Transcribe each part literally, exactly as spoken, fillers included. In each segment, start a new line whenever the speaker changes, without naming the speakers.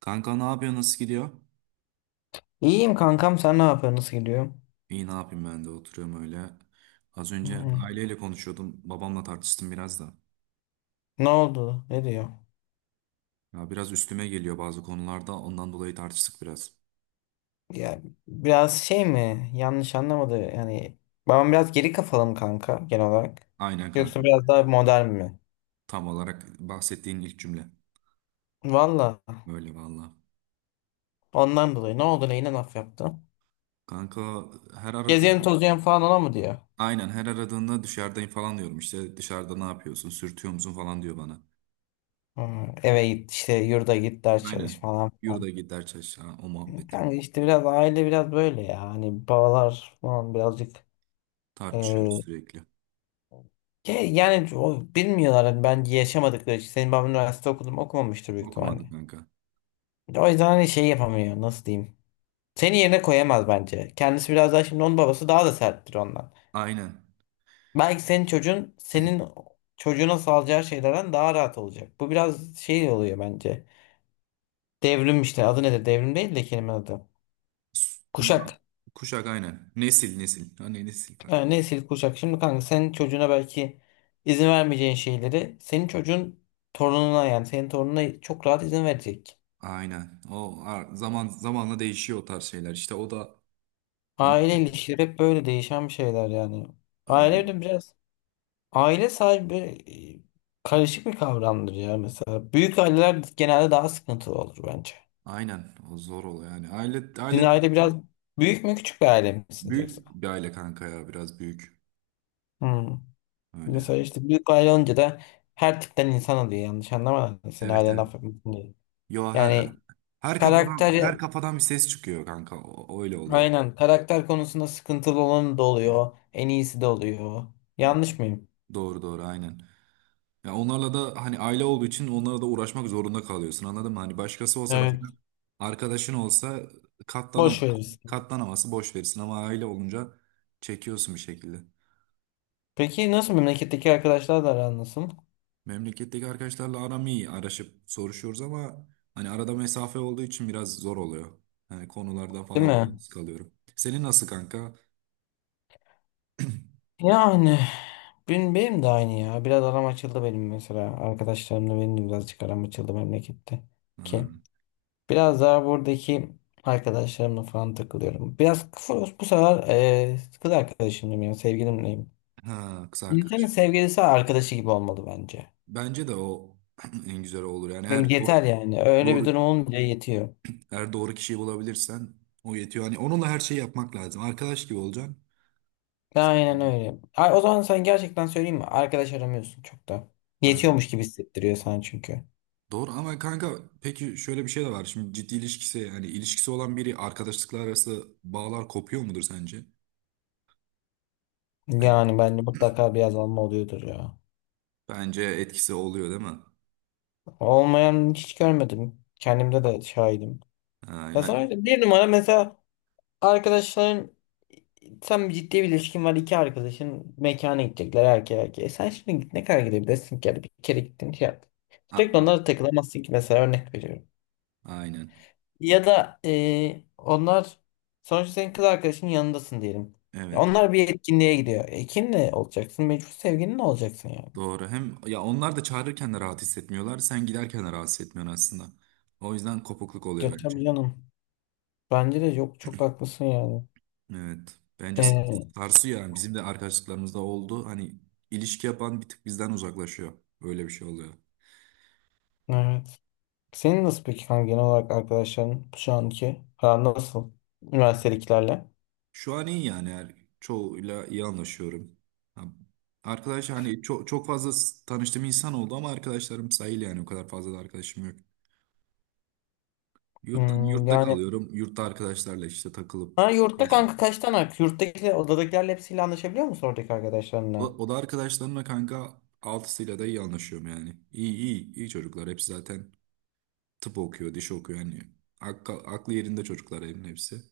Kanka ne yapıyor? Nasıl gidiyor?
İyiyim kankam, sen ne yapıyorsun? Nasıl gidiyor?
İyi ne yapayım ben de oturuyorum öyle. Az önce
Hmm.
aileyle konuşuyordum. Babamla tartıştım biraz da.
Ne oldu? Ne diyor?
Ya biraz üstüme geliyor bazı konularda. Ondan dolayı tartıştık biraz.
Ya biraz şey mi? Yanlış anlamadı. Yani babam biraz geri kafalı mı kanka genel olarak?
Aynen kanka.
Yoksa biraz daha modern mi?
Tam olarak bahsettiğin ilk cümle.
Valla
Böyle valla.
ondan dolayı ne oldu, neyine laf yaptı?
Kanka, her
Gezelim
aradığında
tozayım falan ona mı diyor?
aynen her aradığında dışarıdayım falan diyorum. İşte dışarıda ne yapıyorsun? Sürtüyor musun falan diyor bana.
Hmm, eve git işte, yurda git, ders çalış
Aynen.
falan filan.
Yurda gider çarşı, o muhabbet.
Kanka işte biraz aile biraz böyle ya. Hani babalar falan birazcık
Tartışıyoruz sürekli.
Ya- yani o, bilmiyorlar hani ben yaşamadıkları için. Senin baban üniversite okudum okumamıştır büyük
Okumadı
ihtimalle.
kanka.
O yüzden hani şey yapamıyor, nasıl diyeyim. Seni yerine koyamaz bence. Kendisi biraz daha şimdi, onun babası daha da serttir ondan.
Aynen.
Belki senin çocuğun senin çocuğuna sağlayacağı şeylerden daha rahat olacak. Bu biraz şey oluyor bence. Devrim işte, adı nedir? Devrim değil de kelime adı.
Zam-
Kuşak.
Kuşak aynen. Nesil nesil. Hani nesil fark.
Ha, nesil kuşak. Şimdi kanka senin çocuğuna belki izin vermeyeceğin şeyleri senin çocuğun torununa, yani senin torununa çok rahat izin verecek.
Aynen. O a- zaman zamanla değişiyor o tarz şeyler. İşte o da hani
Aile ilişkileri hep böyle değişen bir şeyler yani.
öyle.
Aile de biraz, aile sahibi e, karışık bir kavramdır ya mesela. Büyük aileler genelde daha sıkıntılı olur bence.
Aynen. O zor oluyor yani. Aile aile
Sizin
de
aile biraz büyük mü, küçük bir aile misiniz yoksa?
büyük bir aile kanka, ya biraz büyük.
Hmm.
Öyle
Mesela
yani.
işte büyük aile olunca da her tipten insan oluyor, yanlış anlama. Senin
Evet,
ailen
evet.
affetmesin diye.
Yo, her
Yani
her
karakter,
kafadan her kafadan bir ses çıkıyor kanka. O, öyle oluyor.
aynen karakter konusunda sıkıntılı olan da oluyor. En iyisi de oluyor. Yanlış mıyım?
Doğru, doğru, aynen. Ya onlarla da hani aile olduğu için onlara da uğraşmak zorunda kalıyorsun, anladın mı? Hani başkası olsa, mesela
Evet.
arkadaşın olsa
Boş
katlanamaz.
verirsin.
Katlanaması boş verirsin ama aile olunca çekiyorsun bir şekilde.
Peki nasıl, memleketteki arkadaşlar da aran nasıl?
Memleketteki arkadaşlarla aram iyi. Araşıp soruşuyoruz ama hani arada mesafe olduğu için biraz zor oluyor. Hani konularda
Değil
falan
mi?
yalnız kalıyorum. Senin nasıl kanka?
Yani benim, benim de aynı ya. Biraz aram açıldı benim mesela. Arkadaşlarımla benim de birazcık aram açıldı memlekette. Ki
Hmm.
biraz daha buradaki arkadaşlarımla falan takılıyorum. Biraz kısa- bu sefer e, kız arkadaşımla, yani sevgilimleyim.
Ha, kız
İnsanın
arkadaş.
sevgilisi arkadaşı gibi olmalı bence.
Bence de o en güzel olur. Yani
Yani
eğer doğru,
yeter yani. Öyle bir
doğru,
durum olunca yetiyor.
Eğer doğru kişiyi bulabilirsen o yetiyor. Hani onunla her şeyi yapmak lazım. Arkadaş gibi olacaksın.
Aynen öyle. Ay, o zaman sen gerçekten, söyleyeyim mi? Arkadaş aramıyorsun çok da.
Ha,
Yetiyormuş gibi hissettiriyor sana çünkü.
doğru ama kanka peki şöyle bir şey de var. Şimdi ciddi ilişkisi hani ilişkisi olan biri arkadaşlıklar arası bağlar kopuyor mudur sence? Hani
Yani bence mutlaka bir azalma oluyordur ya.
bence etkisi oluyor değil mi?
Olmayan hiç görmedim. Kendimde de şahidim.
Ha,
Ya
ya,
sonra bir numara mesela, arkadaşların, sen bir ciddi bir ilişkin var, iki arkadaşın mekana gidecekler erkeğe erkeğe. E sen şimdi git, ne kadar gidebilirsin ki? Yani bir kere gittin şey yap.
a-
Sürekli
a-
onlara takılamazsın ki, mesela örnek veriyorum.
aynen.
Ya da e, onlar, sonuçta senin kız arkadaşının yanındasın diyelim. Ya
Evet.
onlar bir etkinliğe gidiyor. E kimle olacaksın? Mecbur sevgilinle olacaksın yani.
Doğru. Hem ya onlar da çağırırken de rahat hissetmiyorlar. Sen giderken de rahat hissetmiyorsun aslında. O yüzden kopukluk
Ya
oluyor bence.
tabii canım. Bence de yok, çok haklısın yani.
Evet. Bence sar-
Ee,
sarsıyor yani. Bizim de arkadaşlıklarımızda oldu. Hani ilişki yapan bir tık bizden uzaklaşıyor. Öyle bir şey oluyor.
evet. Senin nasıl peki kanka, genel olarak arkadaşların şu anki aran nasıl? Üniversitedekilerle.
Şu an iyi yani. Her çoğuyla iyi anlaşıyorum. Ha, arkadaş hani çok çok fazla s- tanıştığım insan oldu ama arkadaşlarım sayılı yani. O kadar fazla da arkadaşım yok. Yurttan
Hmm,
yurtta
yani
kalıyorum. Yurtta arkadaşlarla işte takılıp
ha, yurtta kanka
geziyorum.
kaç tane arkadaş? Yurttakiler, odadakilerle hepsiyle anlaşabiliyor musun oradaki
O,
arkadaşlarınla?
o da arkadaşlarımla kanka altısıyla da iyi anlaşıyorum yani. İyi iyi iyi çocuklar. Hepsi zaten tıp okuyor, diş okuyor yani. Aklı, aklı yerinde çocuklar evin hepsi.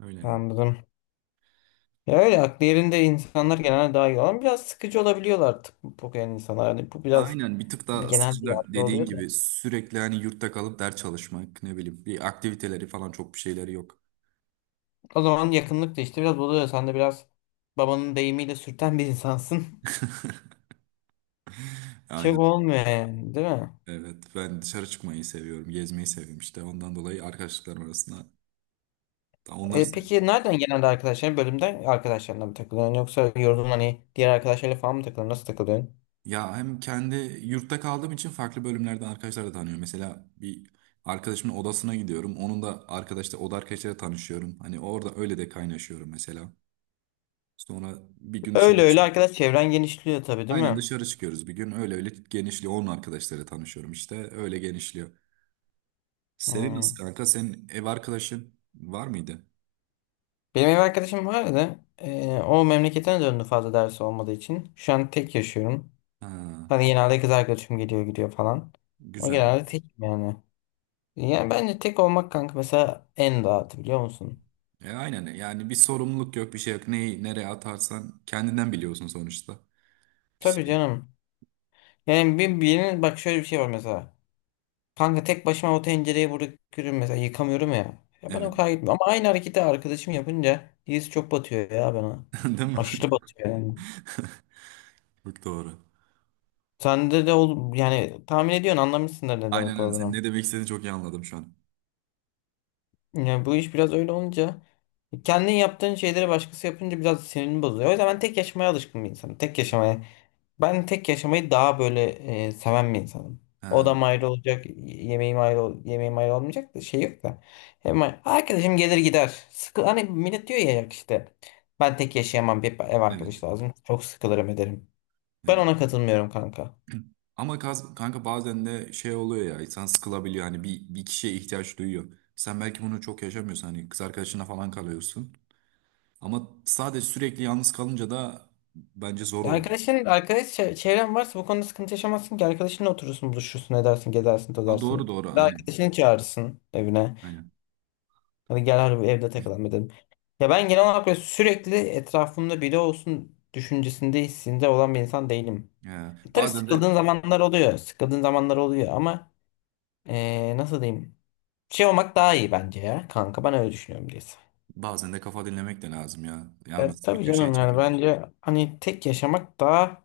Öyle yani.
Anladım. Ya öyle aklı yerinde insanlar genelde daha iyi olan biraz sıkıcı olabiliyorlar, tıp- bu genel insanlar. Yani bu biraz,
Aynen bir tık
tabii
daha
genel bir
sıkıcılar
yargı
dediğin
oluyor da.
gibi sürekli hani yurtta kalıp ders çalışmak, ne bileyim, bir aktiviteleri falan çok bir şeyleri yok.
O zaman yakınlık da işte biraz buluyor. Sen de biraz babanın deyimiyle sürten bir insansın. Çok
Aynen
olmuyor yani değil mi?
evet, ben dışarı çıkmayı seviyorum, gezmeyi seviyorum işte ondan dolayı arkadaşlıklarım arasında onları
E,
seviyorum.
peki nereden genelde arkadaşların, bölümden arkadaşlarına mı takılıyorsun, yoksa yorulun hani diğer arkadaşlarla falan mı takılıyorsun, nasıl takılıyorsun?
Ya hem kendi yurtta kaldığım için farklı bölümlerden arkadaşlar da tanıyorum. Mesela bir arkadaşımın odasına gidiyorum, onun da arkadaşlar oda arkadaşlarıyla tanışıyorum, hani orada öyle de kaynaşıyorum mesela. Sonra bir gün
Öyle
dışarı
öyle
çık-
arkadaş çevren genişliyor tabii değil
Aynen
mi?
dışarı çıkıyoruz bir gün. Öyle öyle genişliyor. Onun arkadaşlarıyla tanışıyorum işte. Öyle genişliyor. Senin nasıl
Hmm.
kanka? Senin ev arkadaşın var mıydı?
Benim ev arkadaşım vardı. E, o memleketine döndü fazla dersi olmadığı için. Şu an tek yaşıyorum.
Ha,
Hani genelde kız arkadaşım geliyor gidiyor falan. Ama
güzel.
genelde tekim yani. Yani bence tek olmak kanka mesela en rahatı, biliyor musun?
E, aynen yani, bir sorumluluk yok bir şey yok. Neyi nereye atarsan kendinden biliyorsun sonuçta. Bir
Tabii
şey.
canım. Yani bir, birinin bak, şöyle bir şey var mesela. Kanka tek başıma o tencereyi bırakıyorum mesela, yıkamıyorum ya. Ya bana o
Evet.
kadar gitmiyor. Ama aynı hareketi arkadaşım yapınca his çok batıyor ya bana.
Değil mi?
Aşırı batıyor yani.
Çok doğru.
Sende de ol yani, tahmin ediyorsun, anlamışsındır ne
Aynen
demek
öyle. Senin
olduğunu.
ne demek istediğini çok iyi anladım şu an.
Yani bu iş biraz öyle olunca, kendin yaptığın şeyleri başkası yapınca biraz sinirini bozuyor. O yüzden ben tek yaşamaya alışkın bir insanım. Tek yaşamaya. Ben tek yaşamayı daha böyle e, seven bir insanım.
Ha,
Odam ayrı olacak, yemeğim ayrı, ol- yemeğim ayrı olmayacak da şey yok da. Hemen arkadaşım gelir gider. Sıkı, hani millet diyor ya ya işte ben tek yaşayamam, bir ev
evet.
arkadaş lazım, çok sıkılırım ederim. Ben
Evet.
ona katılmıyorum kanka.
Ama kaz- kanka bazen de şey oluyor ya, insan sıkılabiliyor hani bir, bir kişiye ihtiyaç duyuyor. Sen belki bunu çok yaşamıyorsun, hani kız arkadaşına falan kalıyorsun. Ama sadece sürekli yalnız kalınca da bence zor
Ya
oluyor.
Arkadaşın, arkadaş çe- çevren varsa bu konuda sıkıntı yaşamazsın ki. Arkadaşınla oturursun, buluşursun, edersin, gezersin,
Ha, doğru
tozarsın.
doğru
Ve
aynen.
arkadaşını çağırırsın evine.
Aynen.
Hani gel harbi evde takılalım dedim. Ya ben genel olarak böyle sürekli etrafımda biri olsun düşüncesinde, hissinde olan bir insan değilim.
Ya,
E, tabii
bazen de
sıkıldığın zamanlar oluyor. Sıkıldığın zamanlar oluyor ama e, nasıl diyeyim? Şey olmak daha iyi bence ya kanka, ben öyle düşünüyorum diyorsun.
bazen de kafa dinlemek de lazım ya.
Ya
Yalnız bir
tabii
köşeye
canım, yani
çekildim.
bence hani tek yaşamak daha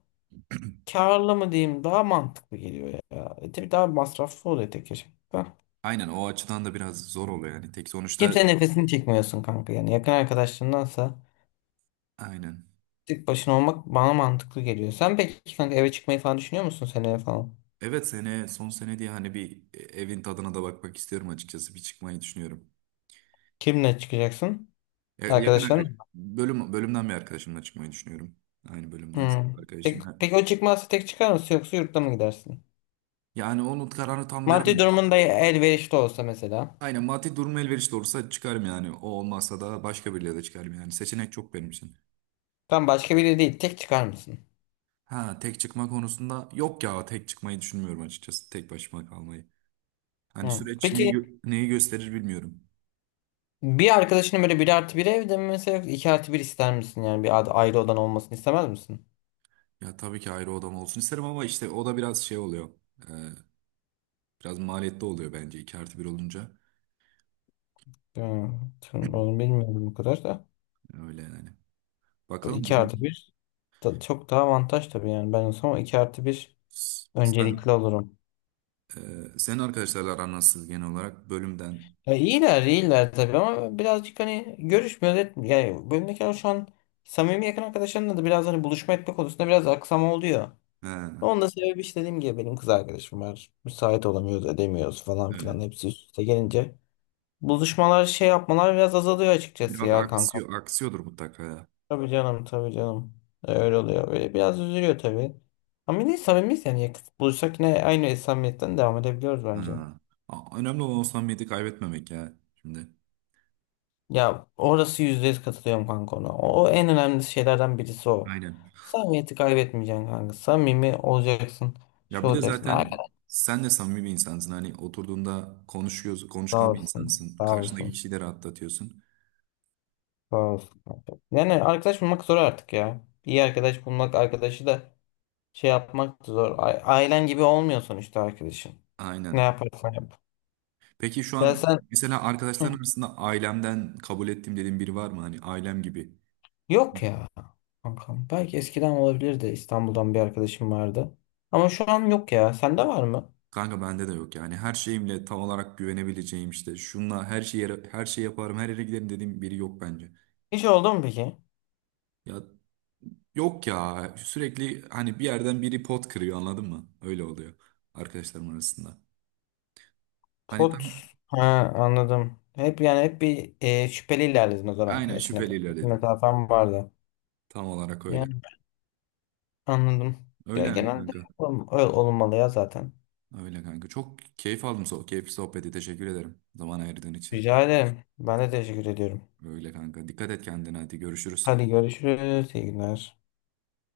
karlı mı diyeyim, daha mantıklı geliyor ya. E, tabii daha masraflı oluyor tek yaşamak da.
Aynen, o açıdan da biraz zor oluyor yani. Tek sonuçta
Kimsenin nefesini çekmiyorsun kanka yani, yakın arkadaşlarındansa
aynen.
tek başına olmak bana mantıklı geliyor. Sen peki kanka eve çıkmayı falan düşünüyor musun seneye falan?
Evet, sene son sene diye hani bir evin tadına da bakmak istiyorum açıkçası. Bir çıkmayı düşünüyorum.
Kimle çıkacaksın?
Ya- Yakın
Arkadaşların
arkadaş.
mı?
Bölüm, bölümden bir arkadaşımla çıkmayı düşünüyorum. Aynı bölümden
Hmm.
arkadaşım.
Tek,
Yani
peki o çıkmazsa tek çıkar mısın yoksa yurtta mı gidersin?
Yani onun kararını tam
Maddi
veremiyorum.
durumun da elverişli olsa mesela.
Aynen, maddi durum elverişli olursa çıkarım yani. O olmazsa da başka biriyle de çıkarım yani. Seçenek çok benim için.
Tam başka biri değil, tek çıkar mısın?
Ha, tek çıkma konusunda yok ya, tek çıkmayı düşünmüyorum açıkçası. Tek başıma kalmayı. Hani
Hmm.
süreç neyi,
Peki
gö- neyi gösterir bilmiyorum.
bir arkadaşının, böyle bir artı bir evde mi mesela, yoksa iki artı bir ister misin? Yani bir ad- ayrı odan olmasını istemez misin?
Ya tabii ki ayrı odam olsun isterim ama işte o da biraz şey oluyor. Ee, biraz maliyetli oluyor bence iki artı bir olunca.
Hmm. Tüm- Onu bilmiyorum bu kadar da.
Öyle yani.
Bu
Bakalım
iki
durum.
artı bir, da- çok daha avantaj tabii, yani ben olsam iki artı bir
S- Sen
öncelikli olurum.
Ee, senin arkadaşlarla aran nasıl genel olarak bölümden?
Ya iyiler iyiler tabii, ama birazcık hani görüşmüyor etmiyor. Yani bölümdekiler şu an, samimi yakın arkadaşlarımla da biraz hani buluşma etme konusunda biraz aksama oluyor.
Ha,
Onun da sebebi işte dediğim gibi, benim kız arkadaşım var. Müsait olamıyoruz, edemiyoruz falan filan,
evet.
hepsi üst üste gelince. Buluşmalar şey yapmalar biraz azalıyor açıkçası
Biraz
ya kanka.
aksıyor, aksıyordur mutlaka ya.
Tabii canım, tabii canım. E, Öyle oluyor. Böyle biraz üzülüyor tabii. Ama yine samimiyiz yani. Buluşsak yine aynı samimiyetten devam edebiliyoruz bence.
Ha. A- Önemli olan o samimiyeti kaybetmemek ya şimdi.
Ya orası yüzde yüz katılıyorum kanka ona. O, o en önemli şeylerden birisi o.
Aynen.
Samimiyeti kaybetmeyeceksin kanka. Samimi olacaksın.
Ya
Şu
bir de
olacaksın.
zaten
Arkadaş
sen de samimi bir insansın. Hani oturduğunda konuşuyorsun,
sağ
konuşkan bir
olsun.
insansın.
Sağ
Karşındaki
olsun.
kişiyi de rahatlatıyorsun.
Sağ olsun kanka. Yani arkadaş bulmak zor artık ya. İyi arkadaş bulmak, arkadaşı da şey yapmak da zor. A- Ailen gibi olmuyor sonuçta arkadaşın. Ne
Aynen.
yaparsan yap.
Peki şu
Ya
an
sen.
mesela
Hı.
arkadaşların arasında ailemden kabul ettim dediğin biri var mı? Hani ailem gibi.
Yok ya kankam. Belki eskiden olabilir de, İstanbul'dan bir arkadaşım vardı. Ama şu an yok ya. Sende var mı?
Kanka bende de yok yani. Her şeyimle tam olarak güvenebileceğim işte. Şunla her şeyi her şey yaparım, her yere giderim dediğim biri yok bence.
Hiç oldu mu peki?
Ya yok ya. Sürekli hani bir yerden biri pot kırıyor, anladın mı? Öyle oluyor arkadaşlarım arasında. Hani tam
Pot. Ha, anladım. Hep yani, hep bir e, şüpheli ilerledin o zaman
aynen
arkadaşına
şüpheli
karşı. Bir
ilerledim.
mesafen vardı.
Tam olarak öyle.
Yani anladım. Ya,
Öyle yani
genelde
kanka.
ol- öyle olmalı ya zaten.
Öyle kanka. Çok keyif aldım so keyifli sohbeti. Teşekkür ederim zaman ayırdığın için.
Rica ederim. Ben de teşekkür ediyorum.
Öyle kanka. Dikkat et kendine, hadi görüşürüz.
Hadi görüşürüz. İyi günler.